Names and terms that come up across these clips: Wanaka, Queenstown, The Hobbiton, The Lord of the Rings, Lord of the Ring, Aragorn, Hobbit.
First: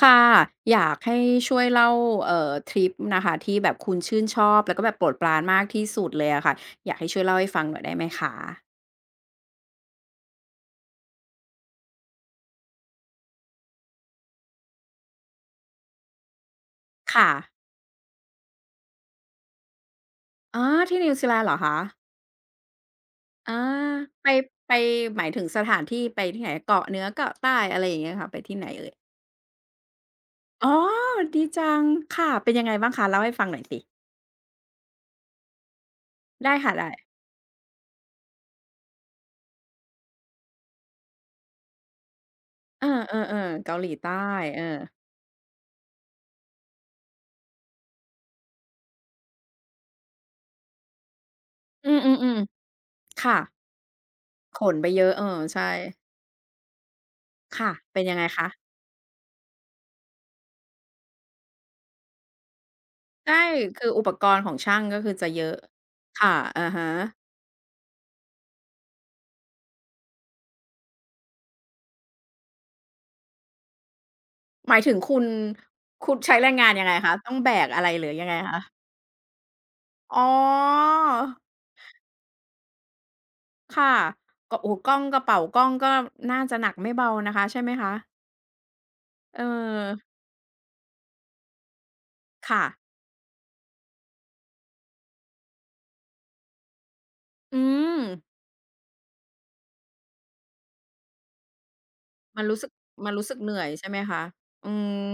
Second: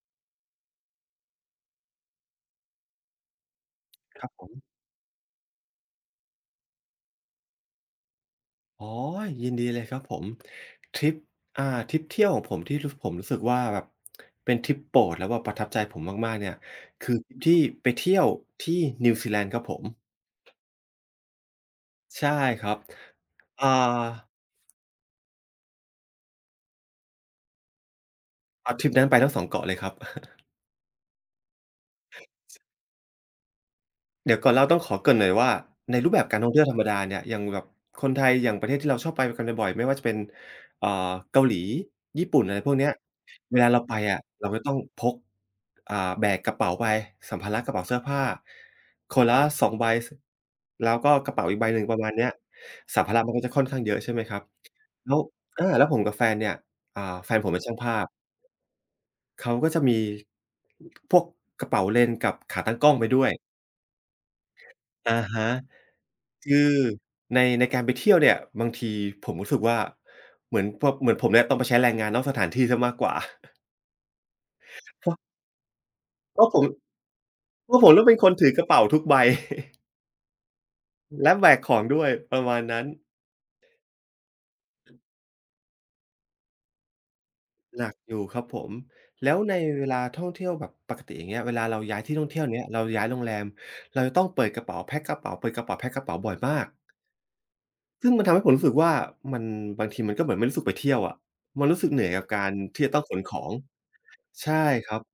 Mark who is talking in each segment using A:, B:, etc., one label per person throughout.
A: ค่ะอยากให้ช่วยเล่าทริปนะคะที่แบบคุณชื่
B: ค
A: น
B: รับ
A: ช
B: ผ
A: อ
B: ม
A: บแล้วก็แบบโปรดปรานมากที่สุดเลยอะค่ะอยากให้ช่วยเล่าให้ฟังหน่อยได้ไหมคะ
B: อ๋อยินดีเลยครับผมทริปทริปเที่ยวของผมที่รู้ผมรู้สึกว่าแบบเป็นทริปโปรดแล้วแบบประทับใจผมมากๆเนี่ยคือ
A: ค่ะ
B: ทริปที่ไปเที่ยวที่นิวซีแลนด์ครับผม
A: อ๋อที่นิวซีแลนด์เหรอคะ
B: ใช่ครับ
A: อา
B: อ่า
A: ไปไปหมายถึงสถานที่ไปที่ไหนเกาะเหนือเกาะใต้อะไรอย่างเงี้ยค่ะไปที่ไหน
B: ท
A: เอ่
B: ริ
A: ย
B: ปนั้นไปทั้งสองเกาะเลยครับ
A: อ๋อดีจังค่ะเป็นยังไงบ้างคะเล่าให้ฟังหน่อยสิ
B: เดี๋ยวก่อนเล่าต้องขอเกริ่นหน่อยว่าในรูปแบบการท่อ
A: ได้
B: งเที่ยว
A: ค่ะ
B: ธรรม
A: ได้
B: ดาเนี่ยอย่างแบบคนไทยอย่างประเทศที่เราชอบไปกันบ่อยๆไม่ว่าจะเป็นเอ่อเกาหลีญี่ปุ่นอะไรพวก
A: เออ
B: เนี้ย
A: ๆ
B: เว
A: ๆ
B: ลา
A: เกา
B: เรา
A: หลี
B: ไปอะ
A: ใต้
B: เราก็
A: เอ
B: ต้อ
A: อ
B: งพกแบกกระเป๋าไปสัมภาระกระเป๋าเสื้อผ้าคนละ2ใบสแล้วก็กระเป๋าอีกใบหนึ่ง
A: อื
B: ประมาณเนี้ย
A: มๆ
B: สัมภา
A: ๆ
B: ระมัน
A: ค่ะ
B: ก็จะค่อนข้างเยอะใช่ไหมครับ
A: ขนไปเยอะ
B: แล้ว
A: เออใช่
B: แล้วผมกับแฟนเนี่ยแฟนผมเป็น
A: ค่ะ
B: ช่างภา
A: เป็น
B: พ
A: ยังไงคะ
B: เขาก็จะมีพวกกระเป๋าเลนส์กับขาตั้งกล้องไปด้วย
A: ใช่คืออุปกรณ์ของช่างก็คื
B: อะ
A: อจะเย
B: ฮะ
A: อะค่ะ
B: คื
A: อะ
B: อ
A: ฮะ
B: ในการไปเที่ยวเนี่ยบางทีผมรู้สึกว่าเหมือนพวกเหมือนผมเนี่ยต้องไปใช้แรงงานนอกสถานที่เสียมากกว่า
A: หมายถึ ง
B: เพราะ
A: คุณใช้
B: เพ
A: แร
B: ราะ
A: ง
B: ผม
A: งานยังไงคะต้องแบก
B: เพราะ
A: อะ
B: ผ
A: ไร
B: ม
A: ห
B: ต้อ
A: รื
B: ง
A: อ
B: เป็น
A: ยั
B: ค
A: ง
B: น
A: ไง
B: ถือก
A: คะ
B: ระเป๋าทุกใบ
A: อ๋อ
B: และแบกของด้วยประมาณนั้น
A: ค่ะก็โอ้โฮกล้องกระเป๋ากล้องก็น่าจะหนักไม่เบานะคะใช่ไหม
B: หนั
A: คะ
B: กอยู่ครับผมแล้ว
A: เออ
B: ในเวลาท่องเที่ยวแบบปกติอย่างเงี้ยเวลาเราย้ายที่ท่องเที่ยวอย่าง
A: ค่ะ
B: เงี้ยเราย้ายโรงแรมเราจะต้องเปิดกระเป๋าแพ็กกระเป๋าเปิดกระเป๋าแพ็กกระเป๋าบ่อยมาก
A: อืม
B: ซึ่งมันทำให้ผมรู้สึกว่ามันบางทีมันก็เหมือนไม่รู้สึกไปเที่ยวอะมันรู้สึกเหนื่อยกับ
A: มัน
B: การ
A: รู้สึก
B: ที่จะต้อง
A: มั
B: ข
A: น
B: น
A: รู้
B: ข
A: สึก
B: อ
A: เห
B: ง
A: นื่อยใช่ไหมคะ
B: ใช่
A: อื
B: ครับ
A: ม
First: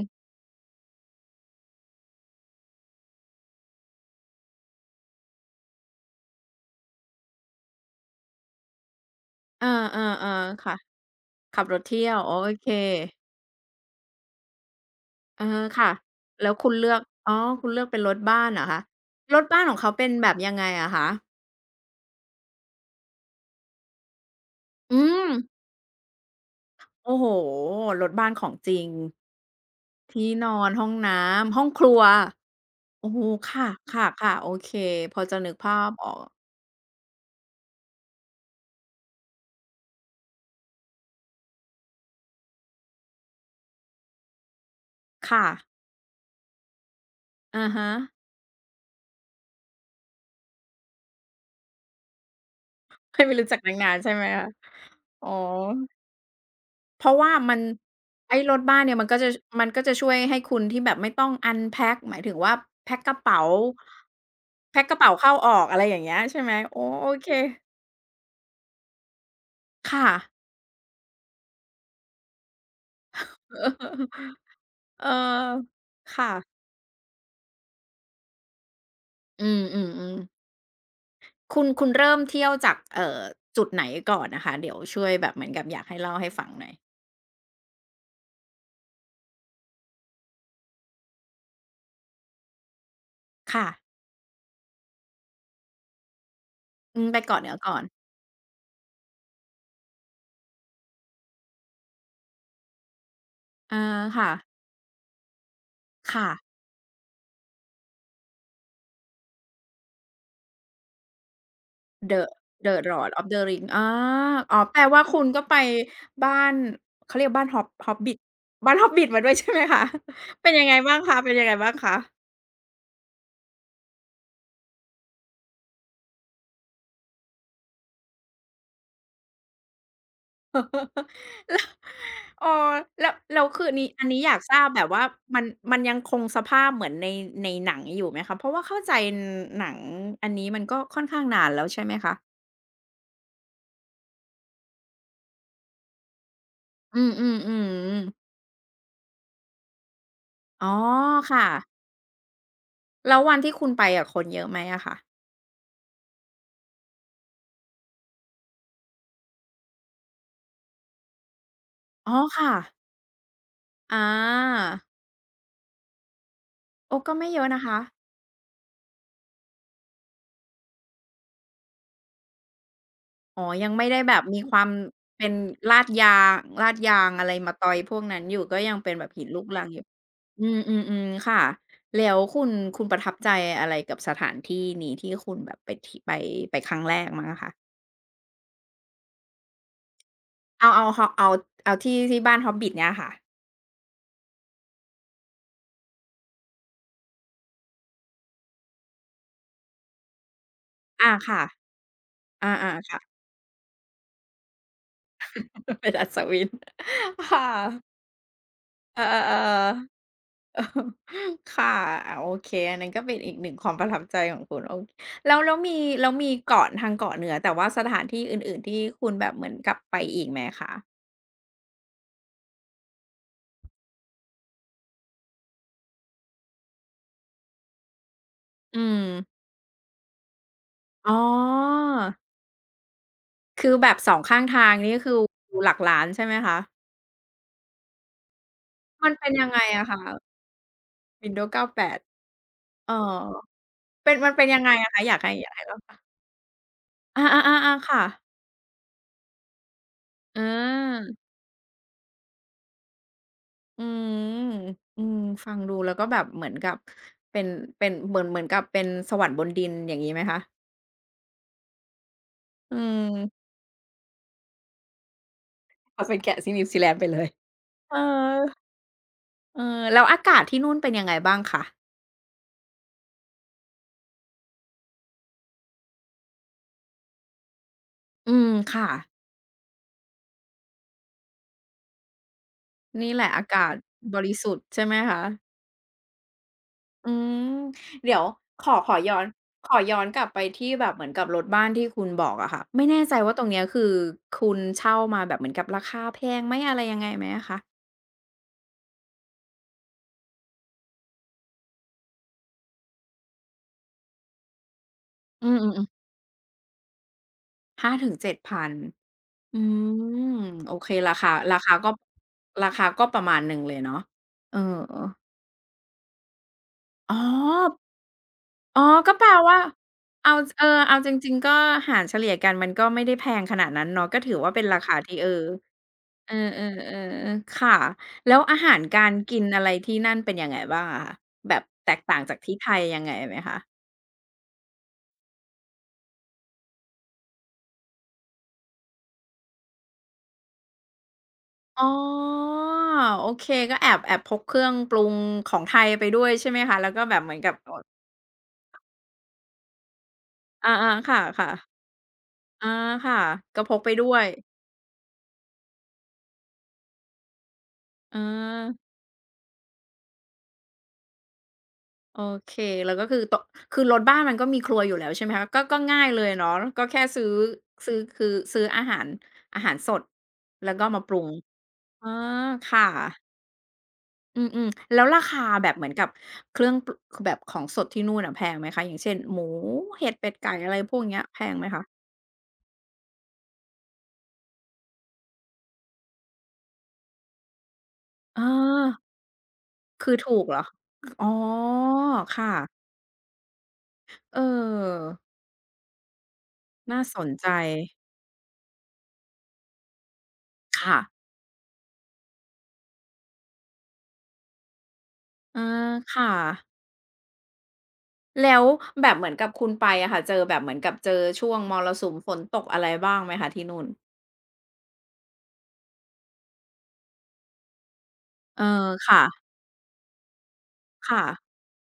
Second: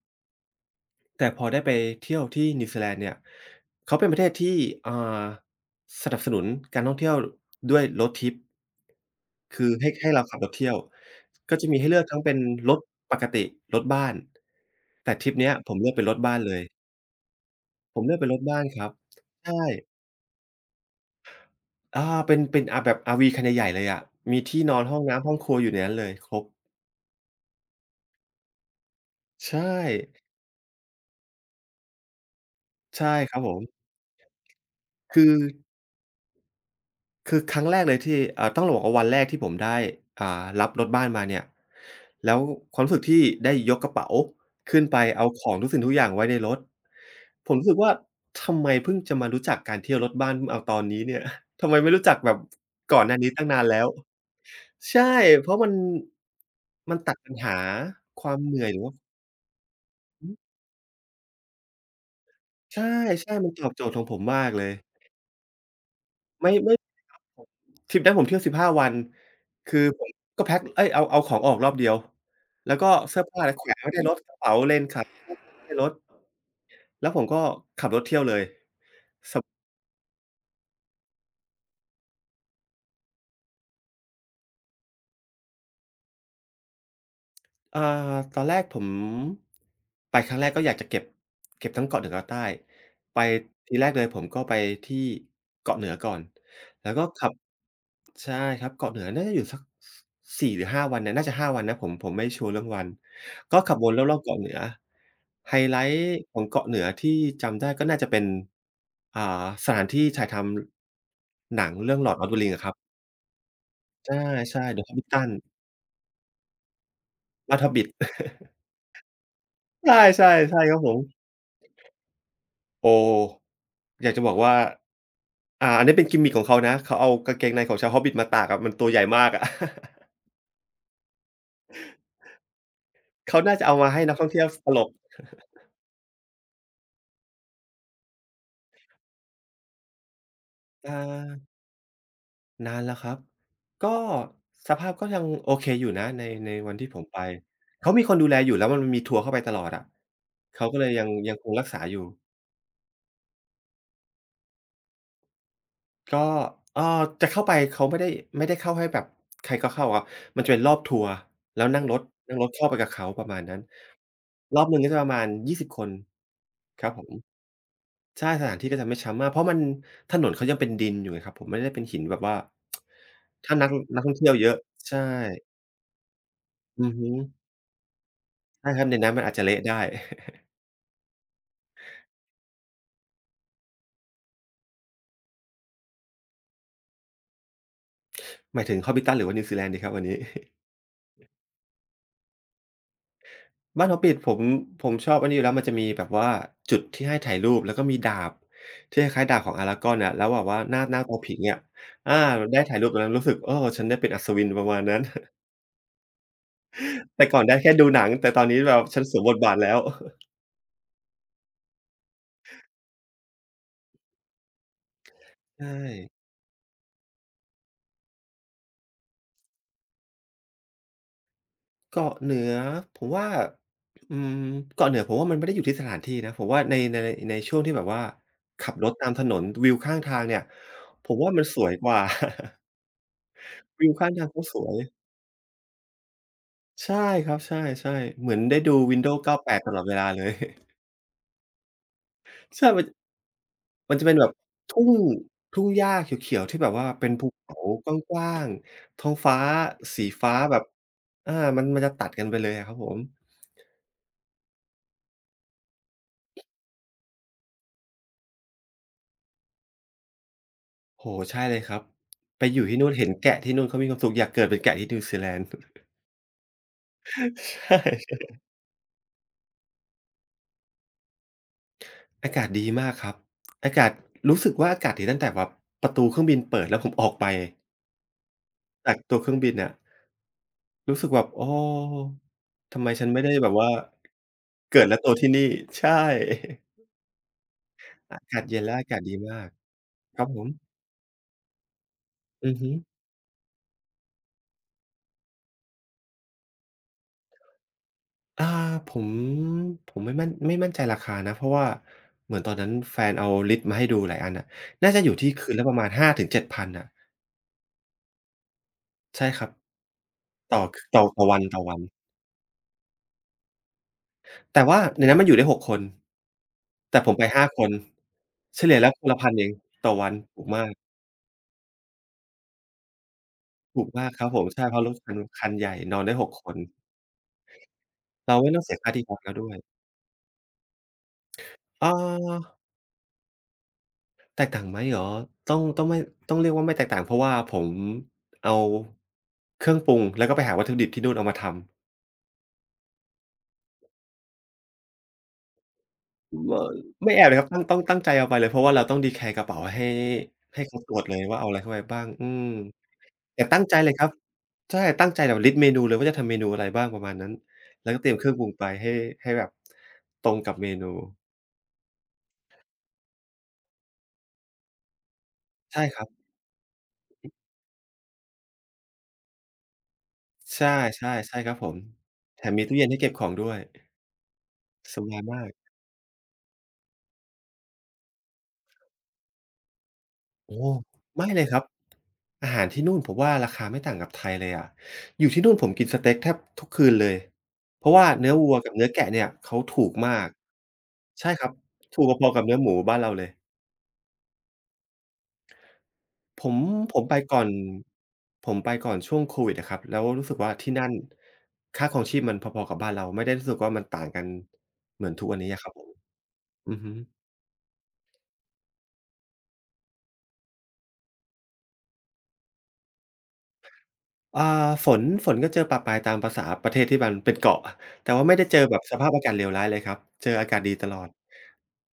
B: แต่พอได้ไปเที่ยวที่นิวซีแลนด์เนี่ยเขาเป็นประเทศที่อ่าสนับสนุนการท่องเที่ยวด้วย Road Trip
A: เออ
B: คือให้เราขับร
A: ๆ
B: ถ
A: ๆ
B: เที่ย
A: ค่ะ
B: วก็
A: ขับ
B: จะ
A: ร
B: มี
A: ถ
B: ให้เลื
A: เที่
B: อก
A: ยว
B: ทั้ง
A: โอ
B: เป็น
A: เค
B: รถปกติรถบ้านแต่ทริปเนี้ย
A: เอะ
B: ผมเลื
A: ค่ะ
B: อกเป็นรถบ้าน
A: แล้
B: เล
A: ว
B: ย
A: คุณเลือกอ๋อคุณเลือก
B: ผ
A: เป็น
B: ม
A: ร
B: เลือ
A: ถ
B: กเป็นรถ
A: บ้านเห
B: บ้า
A: รอ
B: นค
A: คะ
B: รับ
A: รถบ้า
B: ใช่
A: นของเขาเป็นแบบยังไงอะคะ
B: อาเป็นแบบ RV คันใหญ่ๆเลยอะมีที่นอน
A: อื
B: ห้องน้ำ
A: ม
B: ห้องครัวอยู่ในนั้นเลยครบ
A: โอ้โฮรถบ้านของจริง
B: ใช่
A: ที่นอนห้องน้ำห้องครัว
B: ใช่
A: โอ้โฮ
B: ครับผ
A: ค่
B: ม
A: ะๆๆโอเคพอ
B: คือ
A: จะนึกภาพออก
B: คือครั้งแรกเลยที่ต้องบอกว่าวันแรกที่ผมได้อ่ารับรถบ้านมาเนี่ยแล้วความรู้สึกที่ได้ยกกระเป๋าขึ้นไปเอาข
A: ค่ะ
B: องทุกสิ่งทุกอย่างไว้ในรถผม
A: อะ
B: รู้สึก
A: ฮะ
B: ว่าทำไมเพิ่งจะมารู้จักการเที่ยวรถบ้านเอาตอนนี้เนี่ย ทำไมไม่รู้จักแบบก่อนห
A: เค
B: น้า
A: ย
B: นี้
A: ไม่
B: ตั้ง
A: รู้จัก
B: นาน
A: นาง
B: แล้ว
A: นาใช่ไหมคะ
B: ใช่
A: อ๋อ
B: เพราะมัน
A: เพ
B: ตั
A: ราะ
B: ด
A: ว่า
B: ปัญ
A: มั
B: หา
A: น
B: ควา
A: ไอ้
B: ม
A: ร
B: เห
A: ถ
B: นื่อยห
A: บ้า
B: รื
A: น
B: อว่า
A: เนี่ยมันก็จะช่วย
B: อือ
A: ให้คุณที่แบบไม่ต้อง unpack หมายถึงว่า
B: ใช่
A: แพ็กกระเป๋า
B: ๆมันตอบโจทย์ของผมมากเลย
A: แพ็กกระเป๋าเข้าออกอะไรอย่างเงี้ยใช่ไหม
B: ไม่ไม่
A: โอ้โอเค
B: ทริปนั้นผมเที่ยว15วันคือผ
A: ค่ะ
B: มก็แพ็กเอ๊ยเอาของออกรอบเดียว แล้วก็เสื้อผ้าอะไรแขวนไว้ในรถก ระเป๋าเลนส์ขา
A: เอ
B: ไม่ได้ใน
A: อ
B: รถ
A: ค่ะ
B: แล้วผมก็ขับรถเที่ยวเลยส
A: อืมๆๆ คุณเริ่มเที่ยวจากจุดไหนก่อนนะคะเดี๋ยวช่วยแบบเหมือนกับอยากให้เล่าให้ฟังหน่อย
B: เอ่อตอนแรกผมไปครั้งแรกก็อยากจะเก็บเก็บทั้งเกาะเหนือเกาะใต้ไปทีแร
A: ค่ะ
B: กเลยผมก็ไปที่เกาะเหนือก่อนแล้ว
A: อื
B: ก็
A: มไป
B: ขับ
A: เกาะเหนือก่อน
B: ใช่ครับเกาะเหนือน่าจะอยู่สักสสี่หรือห้าวันเนี่ยน่าจะห้าวันนะผมไม่ชัวร์เรื่องวันก็ขับ
A: อา
B: วนรอบๆ
A: ค่ะ
B: เกาะเหนือไฮไลต์
A: ค่ะ
B: ของเกาะเหนือที่จำได้ก็น่าจะเป็นอ่าสถานที่ถ่ายทำหนังเรื่อง Lord
A: The
B: of the Ring อะครั
A: The
B: บ
A: Lord of the Rings อา
B: ใช
A: อ๋อ
B: ่ๆ
A: แปล
B: The
A: ว่าคุณ
B: Hobbiton
A: ก็ไปบ้านเขาเรียกบ้าน
B: บ้าน
A: Hob
B: Hobbit
A: Hobbit บ้าน Hobbit มาด้วยใช่ไหมคะ
B: ใช่
A: เป็
B: ๆ
A: น
B: ใช่
A: ยัง
B: ค
A: ไง
B: รับผ
A: บ้า
B: ม
A: งคะเป็นยังไงบ้างคะ
B: โอ้ อยากจะบอกว่าอันนี้เป็นกิมมิกของเขานะ เขาเอากางเกงในของชาว Hobbit มาตากอะมันตัวใหญ่มากอะ
A: แล้วอออแล้วแล้
B: เขา
A: ว
B: น่า
A: คื
B: จะ
A: อ
B: เอา
A: นี้
B: มาให้
A: อัน
B: นัก
A: นี้
B: ท่
A: อ
B: อง
A: ยาก
B: เที่ยว
A: ท
B: ส
A: ราบ
B: ตล
A: แบบ
B: ก
A: ว่ามันมันยังคงสภาพเหมือนในหนังอยู่ไหมคะเพราะว่าเข้าใจนหนังอันนี้มันก็
B: อ
A: ค่อนข้างนานแล้
B: า
A: วใช่ไหมคะ
B: นานแล้วครับก็สภาพก็ยังโอเคอยู่นะในวันที่ผ
A: อื
B: ม
A: มๆ
B: ไป
A: อือฮึ
B: เขามีคนดูแลอยู่แล้วมันมีทัวร์เข้าไปตลอดอะ
A: อ๋
B: เขา
A: อ
B: ก็เลยยังค
A: ค่ะ
B: งรักษาอยู่
A: แล้ววันที่คุณไปอะคนเยอะไหมอะคะ
B: ก็เอ่อจะเข้าไปเขาไม่ได้ไม่ได้เข้าให้แบบใครก็เข้าอะมันจะเป็นรอบทัวร์แล้ว
A: อ๋อ
B: นั่งรถ
A: ค่ะ
B: เข้าไปกับเขาประมาณนั้น
A: อา
B: รอบหนึ่งก็จะประมาณ20คนครับ
A: โอ้
B: ผ
A: ก็ไม่เย
B: ม
A: อะนะคะ
B: ใช่สถานที่ก็จะไม่ช้ำมากเพราะมันถนนเขายังเป็นดินอยู่ไงครับผมไม่ได้เป็นหินแบบว่า
A: อ๋อ
B: ถ้า
A: ยังไม่ได้
B: นักท่
A: แบ
B: อง
A: บ
B: เที่ยว
A: มี
B: เย
A: ค
B: อะ
A: วาม
B: ใช่
A: เป็นลาดยางลาด
B: อือ
A: ยา
B: ฮึ
A: งอะไรมาตอยพวกนั้นอยู่ก็
B: ใช่
A: ยัง
B: ครับ
A: เป็น
B: ใน
A: แบบ
B: นั้นมั
A: หิ
B: น
A: น
B: อาจ
A: ลู
B: จะ
A: ก
B: เละ
A: รัง
B: ได้
A: อยู่ อืมอืมอืมค่ะแล้วคุณประทับใจอะไรกับสถานที่นี้ที่คุณแบบไปที่ไปครั้งแรกมั้งอะคะ
B: หมายถึง Hobbiton หรือว่านิวซีแลนด์ดีครับวันนี้
A: เอาเอาฮอเอาเอาที่บ้าน Hobbit เนี่ยค่ะ
B: บ้าน Hobbit ผมชอบอันนี้อยู่แล้วมันจะมีแบบว่าจุดที่ให้ถ่ายรูปแล้วก็มีดาบที่คล้ายๆดาบของ Aragorn อะแล้วแบบว่าหน้า
A: อา
B: ตัวผิ
A: ค่ะ
B: งอะอา
A: อา
B: ได้ถ่ายรู
A: ๆ
B: ปตร
A: ค่ะ
B: งนั้นรู้สึกโอ้ฉันได้เป็นอัศวินประมาณนั้น
A: เป็นอัศวิน
B: แต่ ก่อน
A: ค่ะ
B: ได้แค่ดูหนังแต่ตอนนี้แบบ
A: เอ
B: ฉั
A: อ
B: นสวมบทบาทแล้
A: ๆ
B: ว
A: ๆ ค่ะอาโอเคอันนั้นก็เป็นอีกหนึ่งความประทับใจของคุณโอแล้ วแล้ว
B: ใช่
A: มีแล้วมีเกาะทางเกาะเหนือแต่ว่าสถานที่อื่นๆที่คุณแบบเหมือนกลับไปอีกไหมคะ
B: เกาะเหนือผมว่าอืมเกาะเหนือผมว่ามันไม่ได้อยู่ที่สถานที่นะผมว่าในช่วงที่แบบว่าขับ
A: อื
B: รถ
A: ม
B: ตามถนนวิวข้างทางเนี่ยผ
A: อ๋
B: มว่ามันสวย
A: อ
B: กว่า
A: คือแบ
B: วิว
A: บ
B: ข้า
A: ส
B: ง
A: อง
B: ทาง
A: ข้า
B: เขา
A: ง
B: ส
A: ทา
B: ว
A: ง
B: ย
A: นี่คือหลักล้านใช่ไหมคะ
B: ใช่ครับใช่ๆเหมือนได้ดู
A: มัน
B: Windows
A: เป็นยังไง
B: 98ตลอด
A: อะ
B: เว
A: คะ
B: ลาเลย
A: Windows 98
B: ใช่มัน
A: เออ
B: มันจะ
A: เป็
B: เป็
A: น
B: นแบ
A: มั
B: บ
A: นเป็นยังไง
B: ทุ่
A: อะ
B: ง
A: คะอยากให้อยาก
B: ทุ่
A: ให้
B: งหญ้าเขียวๆที่แบบว่าเป็น
A: อา
B: ภูเขา
A: ๆๆๆ
B: ก
A: ค่ะ
B: ว้างๆท้องฟ้าสีฟ้า
A: อ
B: แบบ
A: า
B: อามันจะตัดกันไปเลยอะครับผม
A: อืมอืมฟังดูแล้วก็แบบเหมือนกับเป็นเป็นเหมือนเหมือนกับเป็นสวรรค์บนดินอย่างงี้ไหมคะ
B: โอ้โฮใช่เลยครับไปอยู่
A: อื
B: ที่นู่นเห็นแกะ
A: ม
B: ที่นู่นเขามีความสุขอยากเกิดเป็นแกะที่นิวซีแลนด์
A: เอาเป็นแกะที่นิวซีแลนด์ไปเลย
B: ใช่
A: เออเออแล้วอากาศที่นู่นเป็นยังไงบ้างคะ
B: อากาศดีมากครับอากาศรู้สึกว่าอากาศดีตั้งแต่แบบประตูเครื่องบินเปิดแล้วผมออกไป
A: อืมค่ะ
B: จากตัวเครื่องบินอะ รู้สึกแบบอ้อทำไมฉัน
A: นี่
B: ไม่
A: แหละ
B: ได้
A: อา
B: แบบ
A: กา
B: ว่า
A: ศบริสุทธิ์
B: เกิ
A: ใช่
B: ด
A: ไหม
B: และโต
A: คะ
B: ที่นี่ใช่
A: อืม เดี๋
B: อา
A: ยว
B: กาศเย็น
A: ขอ
B: และอา
A: ขอ
B: กาศ
A: ย้
B: ดี
A: อน
B: มาก
A: ขอย้อน
B: ค
A: ก
B: รั
A: ลั
B: บ
A: บ
B: ผ
A: ไปที่
B: ม
A: แบบเหมือนกับรถบ้านที่คุณบอกอะ
B: อือ
A: ค่ะ
B: ฮึ
A: ไม่แน่ใจว่าตรงเนี้ยคือคุณเช่ามาแบบเหมือนกับราคาแพงไหมอะไรยังไงไหมอะคะ
B: อ่าผมผมไม่มั่นไม่มั่นใจราคานะเพราะว่าเหมือนตอนนั้นแฟนเอาลิสต์มาให้ดูหลายอันน่ะน่าจะอยู่ที่
A: อื
B: คืน
A: ม
B: ละประมาณ
A: ๆๆ
B: 5งเจ7 0 0 0นน่ะ
A: 5เจ็7 0 0 0
B: ใช่ครับ
A: อืม
B: ต่อ
A: โอ
B: ค
A: เค
B: ต่อ
A: รา
B: ต่อ
A: คา
B: วัน
A: รา
B: ต่อ
A: คา
B: วัน
A: ก็ราคาก็ประมาณหนึ่งเลยเนาะเอ
B: แต่ว่าใน
A: อๆ
B: นั้นมันอยู่ได้6คนแต่ผ
A: อ๋อ
B: มไป5คนเฉลี่
A: อ๋
B: ย
A: อ
B: แล้วคน
A: ก็
B: ละ
A: แปล
B: พันเอง
A: ว่า
B: ต่อวัน
A: เอา
B: ถูก
A: เออ
B: มาก
A: เอาจริงๆก็หารเฉลี่ยกันมันก็ไม่ได้แพงขนาด
B: ถู
A: นั้น
B: ก
A: เนาะ
B: มาก
A: ก็
B: ครับ
A: ถือ
B: ผม
A: ว่าเป็น
B: ใช่เพ
A: รา
B: ราะร
A: คา
B: ถคั
A: ที่
B: น
A: เออ
B: คันใหญ่นอนได้หก
A: เอ
B: คน
A: อๆๆๆค่ะแล้
B: เรา
A: ว
B: ไม่
A: อา
B: ต้อง
A: หา
B: เสีย
A: ร
B: ค่าที่
A: การ
B: พักแล้ว
A: กิน
B: ด้วย
A: อะไรที่นั่นเป็นยังไงบ้างอะคะแบบ
B: เอ่
A: แตกต่างจาก
B: อ
A: ที่ไทยยังไงไหมคะ
B: แตกต่างไหมเหรอต้องต้องไม่ต้องเรียกว่าไม่แตกต่างเพราะว่าผมเอาเครื่องปรุงแล้วก็ไปหาวัตถุดิบที่นู่นเอามาทำ
A: อ๋อโอเคก็แอบพกเครื่องปรุงของไทยไปด้วย
B: เอ่
A: ใช่ไหม
B: อ
A: คะแล้วก็
B: ไม่
A: แบ
B: แอ
A: บ
B: บ
A: เห
B: เล
A: มือ
B: ย
A: น
B: ครับ
A: กับอ
B: ตั้งใจเอาไปเลยเพราะว่าเราต้องดีแคร์กระเป๋าให้
A: อา
B: เขาตรวจ
A: ๆค
B: เลยว่าเอา
A: ่ะ
B: อะไรเข้าไป
A: ๆ
B: บ้างอืม
A: อาค่ะ
B: แต่ตั้
A: ก็
B: ง
A: พ
B: ใจ
A: กไป
B: เลยครับ
A: ด้วย
B: ใช่ตั้งใจแบบลิสต์เมนูเลยว่าจะทำเมนูอะไรบ้างประมาณนั้น แล้วก็เตรีย
A: เอ
B: ม
A: อ
B: เครื่องปรุงไปให้แบบตรงกับเมนู
A: โอเคแล้วก็คือโตะคือรถบ้านมันก็มีครัวอยู่แล้วใช่ไหมคะก็ก็
B: ใช่ค
A: ง่า
B: รั
A: ย
B: บ
A: เลยเนาะก็แค่ซื้อคือซื้ออาหารอาหารสดแล้
B: ใช่
A: วก็มาปรุง
B: ๆใช่ครับผม
A: อ๋อ
B: แถมมีตู้
A: ค่ะ
B: เย็นให้เก็บของด้วย
A: อืม
B: ส
A: แล้วรา
B: บาย
A: คา
B: มาก
A: แบบเหมือนกับเครื่องปคือแบบของสดที่นู่นอะแพงไหมคะอย่างเช่นหมูเห็ดเป็ดไก่
B: โอ้
A: อะไรพวกเนี้ย
B: ไม่
A: แพ
B: เลย
A: ง
B: ครั
A: ไห
B: บ
A: มคะ
B: อาหารที่นู่นผมว่าราคาไม่ต่างกับไทยเลยอะอยู่ที่นู่นผมกินสเต็กแทบทุกคืนเลยเพราะว่าเนื้อ
A: เออ
B: วัวกับเนื้อแกะเนี่ยเขาถูก
A: คือ
B: มาก
A: ถูกเหรออ๋
B: ใช่
A: อ
B: ครับถูกพอๆกับเนื้อหมู
A: ค่ะ
B: บ้านเราเลย
A: เออ
B: ผมผ
A: น่า
B: มไป
A: สน
B: ก่อ
A: ใจ
B: นผมไปก่อนช่วงโควิดอะครับแล้วรู้สึกว่าที่นั่น
A: ค่ะ
B: ค่าครองชีพมันพอๆกับบ้านเราไม่ได้รู้สึกว่ามันต่างกันเหมือนทุกวันนี้
A: เออ
B: อะครับผม
A: ค่ะ
B: อือฮึ
A: แล้วแบบเหมือนกับคุณไปอะค่ะเจอแบบเหมือนกับเจอช่วงมรสุมฝนตกอะไรบ้างไหมคะที่นู่น
B: อ่าฝนก็เจอปะปายตามประสาประเทศที่มันเป็นเกาะแต่ว่าไม่ได้เจอ
A: เออ
B: แบบสภาพอากาศ
A: ค่ะ
B: เลวร้ายเลยครับเจออากาศดีตลอด
A: ค่ะ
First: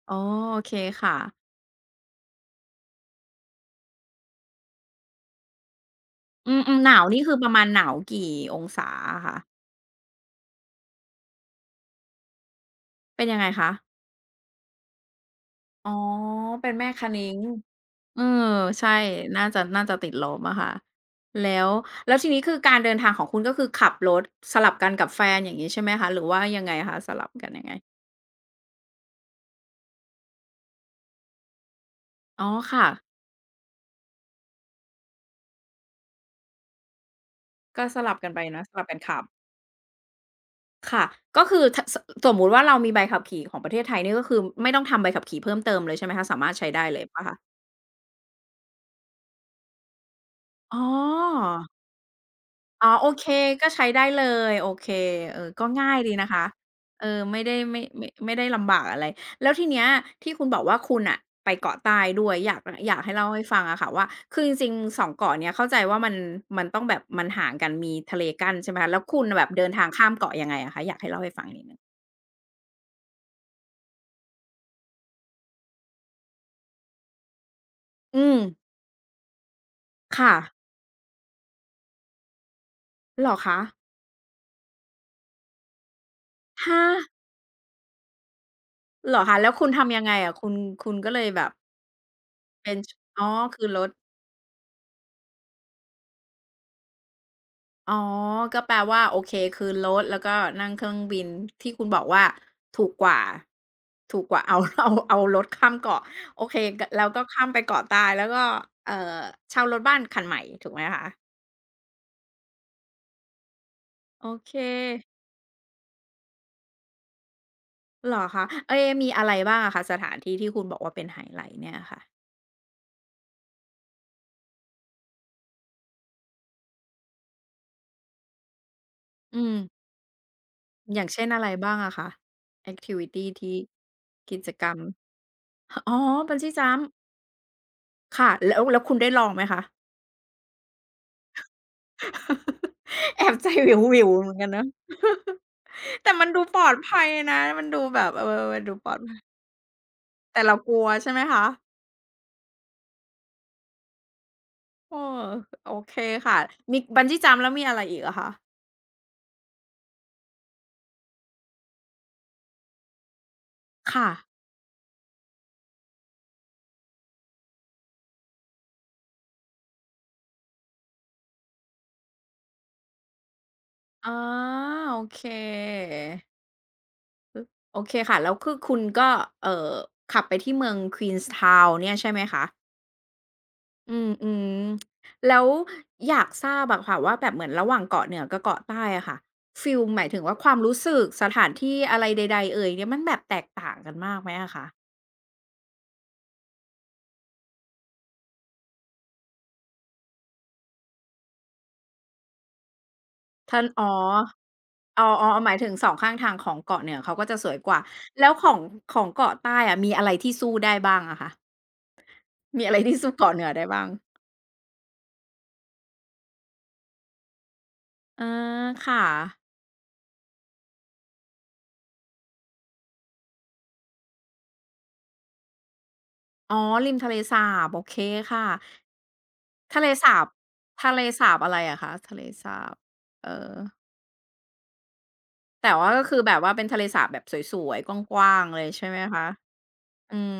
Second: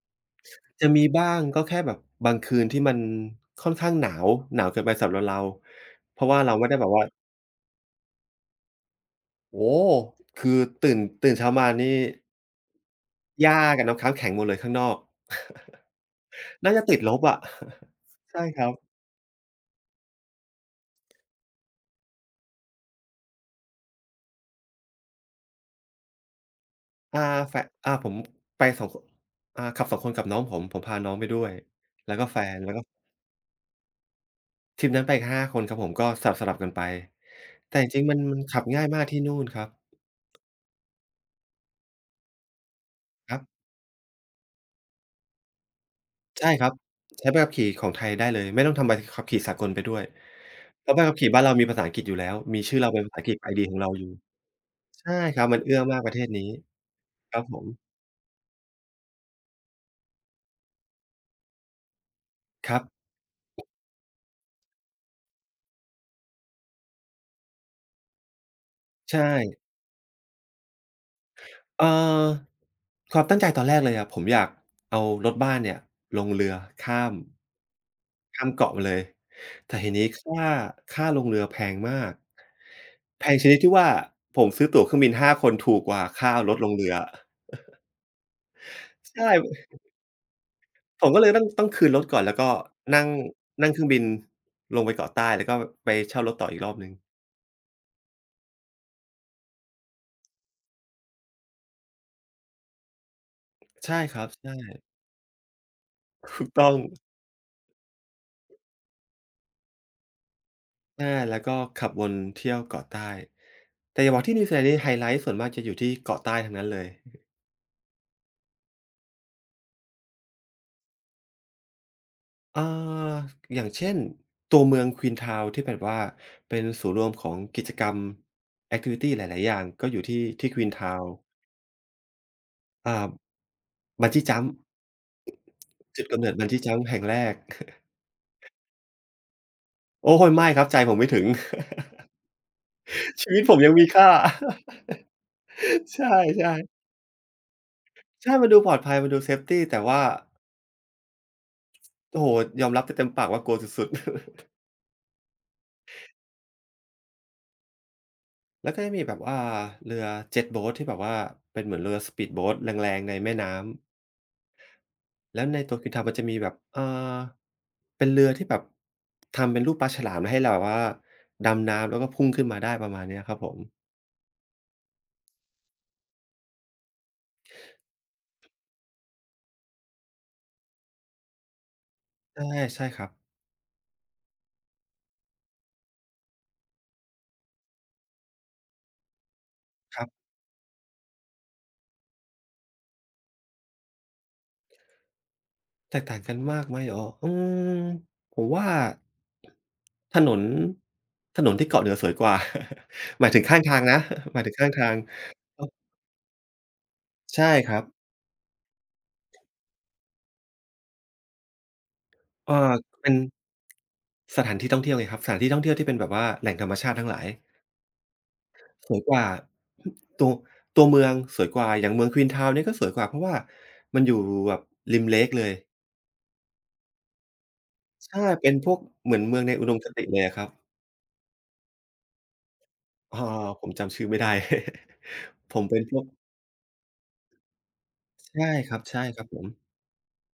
A: อ๋อโอเค
B: จะมี
A: ค่ะ
B: บ้างก็แค่แบบบางคืนที่มันค่อนข้างหนาวหนาวเกินไปสำหรับเราเพราะว่า
A: อื
B: เรา
A: ม
B: ไม่ได้
A: ๆ
B: แบ
A: ห
B: บ
A: นาว
B: ว่า
A: นี่คือประมาณหนาวกี่องศาอะคะ
B: โอ้โฮคือตื่นเช้ามานี่
A: เป็นยังไง
B: หญ้า
A: คะ
B: กับน้ำค้างแข็งหมดเลยข้างนอก
A: อ๋อ เป็
B: น่า
A: น
B: จะ
A: แม่
B: ติด
A: คะ
B: ลบ
A: นิ้
B: อะ
A: งเออ
B: ใช่ครับ
A: ใช่น่าจะน่าจะติดลมอะค่ะ แล้วแล้วทีนี้คือการเดินทางของคุณก็คือขับรถสลับกันกับแฟนอย่างงี้ใช่ไหมคะ หรือว่ายังไงคะส
B: อ่า
A: ลับกัน
B: แฟ
A: ยั
B: น
A: งไง
B: ผมไป2คนขับสองคนกับน้องผมผมพาน้องไปด้วยแล้วก็แฟ
A: อ๋อ
B: นแล้วก็
A: ค่ะ
B: ทริปนั้นไปกัน5คนครับผมก็สลับๆกันไปแต่
A: ก็
B: จ
A: ส
B: ริงๆ
A: ลั
B: มั
A: บ
B: น
A: กัน
B: มั
A: ไป
B: นขั
A: นะ
B: บ
A: สลั
B: ง่า
A: บ
B: ย
A: กัน
B: มาก
A: ขั
B: ที่
A: บ
B: นู่นครับ
A: ค่ะก็คือถสสมมุติว่าเรามีใบขับ
B: ครั
A: ขี่ขอ
B: บ
A: งประเทศไทยนี่ก็คือไม่ต้องทำใบขับขี่เพิ่มเติมเลยใช่ไหมคะสา
B: ใช่
A: มารถ
B: ค
A: ใช้
B: รับ
A: ได้เลยเปล่า
B: ใช้
A: คะ
B: ใบขับขี่ของไทยได้เลยไม่ต้องทำใบขับขี่สากลไปด้วย
A: อ๋อ
B: เพราะใบขับขี่บ้านเรามีภาษาอังกฤษอยู่แล้วมีชื่อ
A: อ๋อ
B: เราเป็น
A: โอ
B: ภาษาอั
A: เค
B: งกฤษ ID
A: ก็
B: ของ
A: ใช้
B: เราอ
A: ได้
B: ยู่
A: เลยโอเค
B: ใช่ค
A: เอ
B: รับ
A: อ
B: มัน
A: ก็
B: เอื้อ
A: ง่าย
B: มากป
A: ดี
B: ระเทศ
A: นะ
B: นี้
A: คะเออ
B: ครั
A: ไม่
B: บผ
A: ได้
B: ม
A: ไม่ไม่ได้ลำบากอะไรแล้วทีเนี้ยที่คุณบอกว่าคุณน่ะไปเกาะใต้ด้วยอยาก
B: ครับ
A: อยากให้เล่าให้ฟังอะค่ะว่าคือจริงๆ2เกาะเนี้ยเข้าใจว่ามันมันต้องแบบมันห่างกันมีทะเลกั้นใช่ไหมคะแล้วคุณ
B: ใช่
A: แบบเดินทางข้ามเกาะยังไงอะคะอยากให้เล่าให้ฟังนิดหนึ่ง
B: เอ่อความตั้งใจตอนแรกเลยอะผมอยากเอารถบ้านเนี่ยลงเรือข้าม
A: อืม
B: ข้ามเกาะมาเลยแต่ทีนี้
A: ค่ะ
B: ค่าลงเรือแพงมากแพ
A: เหรอ
B: งชนิ
A: คะ
B: ดที่ว่าผมซื้อตั๋วเครื่องบิน5คนถูกกว่าค่ารถลง
A: ฮะ
B: เรือ
A: เหรอ
B: ใช่
A: คะแล้วคุณทำยังไงอะคุณคุณ
B: ผ
A: ก็
B: ม
A: เล
B: ก็เล
A: ย
B: ย
A: แบ
B: ต้อง
A: บ
B: ต้องคืนรถก่อนแล้วก็
A: เป็นช
B: นั่ง
A: อ๋อคือ
B: นั่งเค
A: ร
B: รื่อ
A: ถ
B: งบินลงไปเกาะใต้แล้วก็ไปเช่ารถต่ออีกรอบหนึ่ง
A: อ๋อ ก็แปลว่าโอเคคืนรถแล้วก็นั่งเครื่องบินที่คุณบอกว่าถูกกว่า
B: ใช่ค
A: ถูก
B: รับ
A: กว่า
B: ใช่
A: เอาเอาเอารถข้ามเกาะโอ
B: ถูก
A: เค
B: ต้อง
A: กแล้วก็ข้ามไปเกาะตายแล้วก็เอ่อเช่ารถบ้านคันใหม่ถูกไหมคะ
B: อาแล้วก็ขับวนเที่ยวเกาะใต้แต่อย่าบอก
A: โอ
B: ที่นิว
A: เค
B: ซีแลนด์นี่ไฮไลต์ส่วนมากจะอยู่ที่เกาะใต้ทั้งนั้นเลย
A: เหรอคะเอ๊มีอะไรบ้างอะคะสถานที่ที่คุณบอกว่าเป็นไฮไลต์เนี่ยค่ะ
B: อ่าอย่างเช่นตัวเมือง Queenstown ที่แบบว่าเป็นศูนย์รวมของกิจกรรมแอ็กทิวิตีห
A: อื
B: ลายๆอย่าง
A: ม
B: ก็อยู่ที่ที่
A: อย่า
B: Queenstown
A: งเช่นอะไรบ้างอะคะแอก
B: อ่า
A: ทิวิตีที่
B: บันจี้
A: กิ
B: จัม
A: จ
B: ป์
A: กรรมอ๋อ
B: จุดกำเนิ
A: บั
B: ด
A: น
B: บัน
A: จี
B: จี้
A: จั
B: จั
A: ม
B: ม
A: ป์
B: ป์แห่งแรก
A: ค่ะแล้วแล้วคุณได้ลองไหมคะ
B: โอ้โฮไม่ครับใจผมไม่ถึง
A: แอ
B: ชี
A: บ
B: วิต
A: ใจ
B: ผม
A: ห
B: ยังมี
A: วิ
B: ค่า
A: วๆเหมือนกันนะ
B: ใช
A: แต่มันดูปลอ
B: ่
A: ดภัยนะ มันดูแบบ
B: ๆ
A: เอ
B: ใช่
A: อ
B: มันดู
A: มัน
B: ปล
A: ดู
B: อด
A: ปลอ
B: ภัย
A: ด
B: มัน
A: ภั
B: ดู
A: ย
B: เซฟตีแต่ว่า
A: แต่เรากลัวใช่ไหมคะ
B: โอ้โฮยอมรับได้เต็มปากว่ากลัวสุดๆ
A: เออโอเคค่ะ มีบันจี้จัมแล้วมีอะไรอีกอะคะ
B: แล้วก็จะมีแบบว่าเรือเจ็ดโบ๊ทที่แบบว่าเป็นเหมือนเรือ Speedboat แรงๆในแม่น้ำ
A: ค่ะ
B: แล้วในโตเกียวทาวน์มันจะมีแบบเป็นเรือที่แบบทำเป็นรูปปลาฉลามแล้วให้เราแบบว่าดำน้ำแล้วก็พุ่งขึ้นมาได้ประมาณเนี้ยครับผม
A: อ๋อโอเค โอเคค่ะ แล้วคือคุณก็เอ่อขับไปที่เมือง Queenstown เนี่ยใช่ไหม
B: ใช่
A: คะ
B: ใช่ครับ
A: อืมๆแล้วอยากทราบอะค่ะว่าแบบเหมือนระหว่างเกาะเหนือกับเกาะใต้อะค่ะฟีล
B: ค
A: หมา
B: รั
A: ยถึง
B: บ
A: ว่าความรู้สึกสถานที่อะไรใดๆเอยเนี่ยมันแบบแตกต่างกันมากไหมอะคะ
B: แตกต่างกันมากไหมเหรออืมผมว่าถนนถนนที่เกาะเหนือสวยกว่า หมายถึงข้า
A: ท่า
B: ง
A: น
B: ทาง
A: อ๋อ
B: นะหมายถึงข้างทาง
A: อ๋อออหมาย
B: เออ
A: ถึง2ข้างทางของเกาะเหนือเขาก็จะส
B: ใช่
A: วยก
B: ค
A: ว่า
B: รับ
A: แล้วของของเกาะใต้อะมีอะไรที่สู้ได้บ้างอะคะ
B: เอ่อ
A: มีอะไรที่
B: เป็
A: สู้
B: น
A: เกาะเหนือได้บ้าง
B: สถานที่ท่องเที่ยวไงครับสถานที่ท่องเที่ยวที่เป็นแบบว่าแหล่งธรรมชาติทั้งหลาย
A: เออ
B: สว
A: ค่ะ
B: ยกว่า ตัวตัวเมืองสวยกว่าอย่างเมือง Queenstown เนี่ยก็สวยกว่าเพราะว่ามันอยู่แบบริมเลกเลย
A: อ๋อริมทะเลสาบโอเค
B: ใช่
A: ค่ะ
B: เป็นพวกเหมือนเมืองในอุดม
A: ทะเล
B: คติ
A: สา
B: เลย
A: บ
B: อะครับ
A: ทะเลสาบอะไรอะคะทะเลสาบ
B: อา
A: เออ
B: ผมจำชื่อไม่ได้ ผม
A: แต่
B: เป็น
A: ว่า
B: พว
A: ก็
B: ก
A: คือแบบว่าเป็นทะเลสาบแบบสวยๆกว้าง
B: ใช่
A: ๆเลย
B: ครับ
A: ใช่ไหม
B: ใช่ค
A: คะ
B: รับผม
A: อืม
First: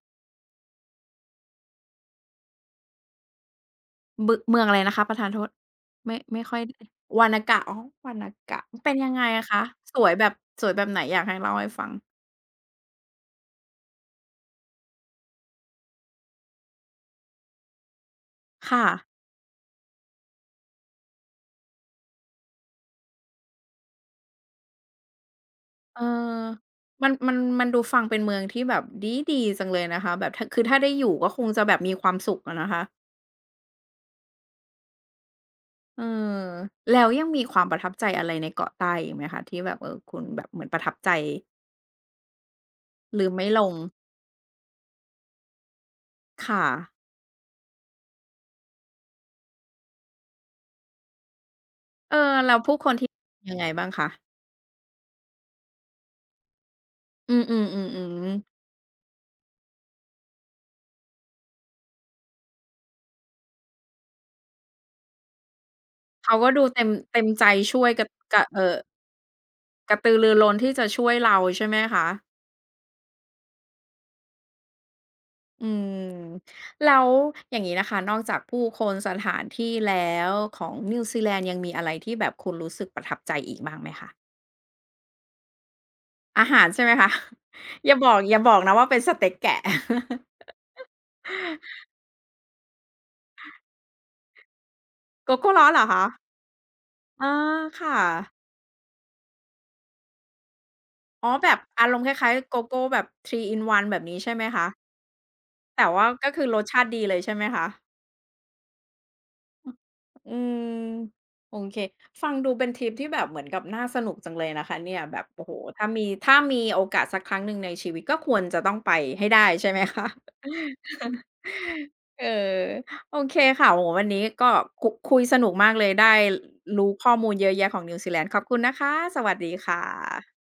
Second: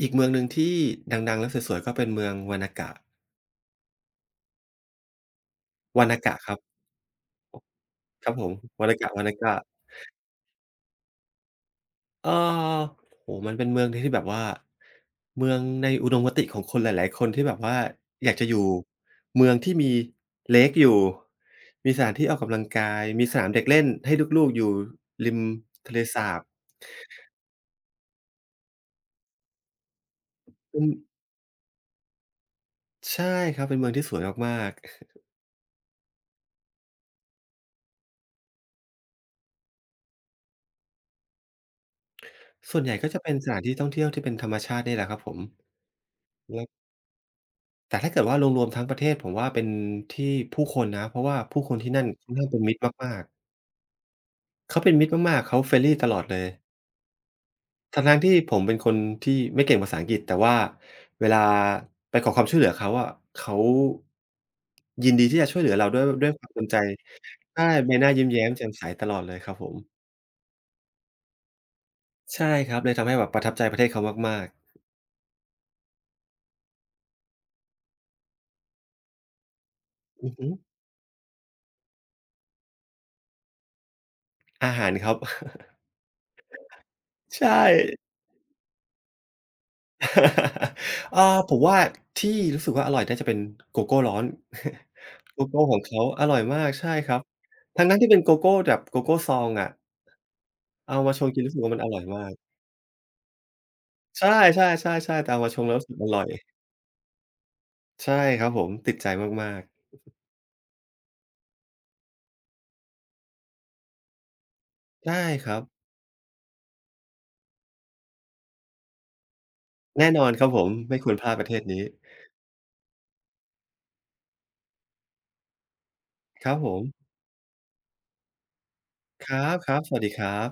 B: อีกเมืองหนึ่งที่ดังๆแล้วสวยๆก็เป็นเมืองวานากะ
A: บึเมืองอะไรนะคะประทานโทษ
B: วา
A: ไม่
B: นากะ
A: ไม่
B: ครั
A: ค่อ
B: บ
A: ยวานากะอ๋อวา
B: ค
A: นา
B: รับผม
A: กะ
B: วา
A: เป็น
B: นา
A: ยั
B: กะ
A: งไง
B: วานา
A: อะ
B: กะ
A: คะสวยแบบสวยแบบไหนอยากให้เล่าให้ฟัง
B: เออโอ้โฮมันเป็นเมืองที่แบบว่าเมืองในอุดมคติของคนหลายๆ คนที่แบบว่าอยากจะอยู่
A: ค่ะ
B: เมืองที่มีเลกอยู่มีสถานที่ออกกำลังกายมีสนามเด็กเล่นให้ลูกๆอยู่ริมทะเล
A: เออ
B: สาบ
A: มันมันมันดูฟังเป็นเมืองที่แบบดีๆจังเลยนะคะแบบถาคือถ้า
B: อื
A: ได้
B: ม
A: อยู่ก็คงจะแบบมีความสุขอะนะคะ
B: ใช่ครับเป็นเมืองที่สวยมาก
A: เออแล้วยังมีความประทับใจอะไรในเกาะใต้อีกไหมคะที่แบบเออคุณแบบเหมือนประทับใจ
B: ๆส่วนใหญ่ก็จะ
A: ลืม
B: เป็น
A: ไม่
B: สถา
A: ล
B: น
A: ง
B: ที่ท่องเที่ยวที่เป็นธรรมชาตินี่แหละครับผมแล้
A: ค่ะ
B: วแต่ถ้าเกิดว่ารวมๆทั้งประเทศผมว่าเป็นที่ผู้คนนะเพราะว่าผู้คนที่นั่น
A: เอ
B: ค่อน
A: อ
B: ข้าง
A: แล้ว
B: เป็นมิ
A: ผู้
B: ตร
A: คนที่
B: มาก
A: ยังไงบ้างคะ
B: ๆเขาเป็นมิตรมากๆเขาเฟรน n d l ตลอดเลย
A: อือ
B: ทั้งๆที่
A: ๆๆ
B: ผ
A: ๆ
B: มเป็นคนที่ไม่เก่งภาษาอังกฤษแต่ว่าเวลาไปขอความช่วยเหลือเขาอะเขายินดีที่จะช่วยเหลือเราด้วย
A: เขา
B: ควา
A: ก็
B: ม
A: ดู
B: เต็มใจ
A: เต็มเต็มใจ
B: ใช่
A: ช่วย
B: ใบ
A: ก
B: ห
A: ระ
B: น้ายิ้ม
A: กระ
B: แย้ม
A: เอ่
B: แจ่ม
A: อ
B: ใสตลอดเลยครับผม
A: กระตือรือร้นที่จะช่วยเราใช่ไหมคะ
B: ใช่ครับเลยทำให้แบบประทับใจประเทศเขามาก
A: อืมแล้วอย่างงี้นะคะนอกจากผู้คนสถานที่แล้
B: ๆอื
A: ว
B: อฮึ
A: ของนิวซีแลนด์ยังมีอะไรที่แบบคุณรู้สึกประทับใจอีกบ้างไหมคะ
B: อาหารครับ
A: อาหารใช่ไหมคะ
B: ใช่
A: อย่าบอกอย่าบอกนะว่าเป็นสเต็กแกะ
B: เอ่อผมว่าที่รู้สึกว่าอร่อยน่าจะเป็นโกโก้ร้อน
A: g o
B: โก
A: g o ้
B: โก้
A: o ้อ s s
B: ข
A: เห
B: อ
A: ร
B: ง
A: อ
B: เขา
A: คะ
B: อร่อยมากใช่ครับ
A: อา
B: ทั้
A: ค่ะ
B: งๆที่เป็นโกโก้แบบโกโก้ซองอะเอามาช
A: อ๋อ
B: งกิน
A: แบ
B: รู้
A: บ
B: สึกว่ามัน
A: อา
B: อ
A: ร
B: ร่
A: ม
B: อย
A: ณ์ค
B: มา
A: ล้าย
B: ก
A: ๆโกโก้แบบ3 in 1แบบนี้
B: ใช่
A: ใช่ไหม
B: ใช
A: คะ
B: ่ๆๆๆแต่เอามาชงแล้วรู้
A: แต่
B: สึก
A: ว่า
B: อร่อย
A: ก็คือรสชาติดีเลยใช่ไหมคะ
B: ใช่ครับผมติดใจมาก
A: อืมโอเคฟังดูเป็นทริปที่แบบเหมือนกับน่าสนุกจังเลยนะคะเนี่ย
B: ๆ
A: แบ
B: ได้
A: บโอ้
B: ค
A: โฮ
B: รับ
A: ถ้ามีถ้ามีโอกาสสักครั้งหนึ่งในชีวิตก็ควรจะต้องไปให้ได้ใช่ไหมคะ
B: แน่นอนครับผมไม่ควรพลาดประเทศนี้
A: เออโอเคค่ะโอ้โฮวันนี้ก็คุยสนุกมากเลยได้
B: ครับผม
A: รู้ข้อมูลเยอะแยะของนิวซีแลนด์ขอบคุณนะคะส
B: ค
A: วัสดีค่
B: รับๆสวัสดีครั
A: ะ
B: บ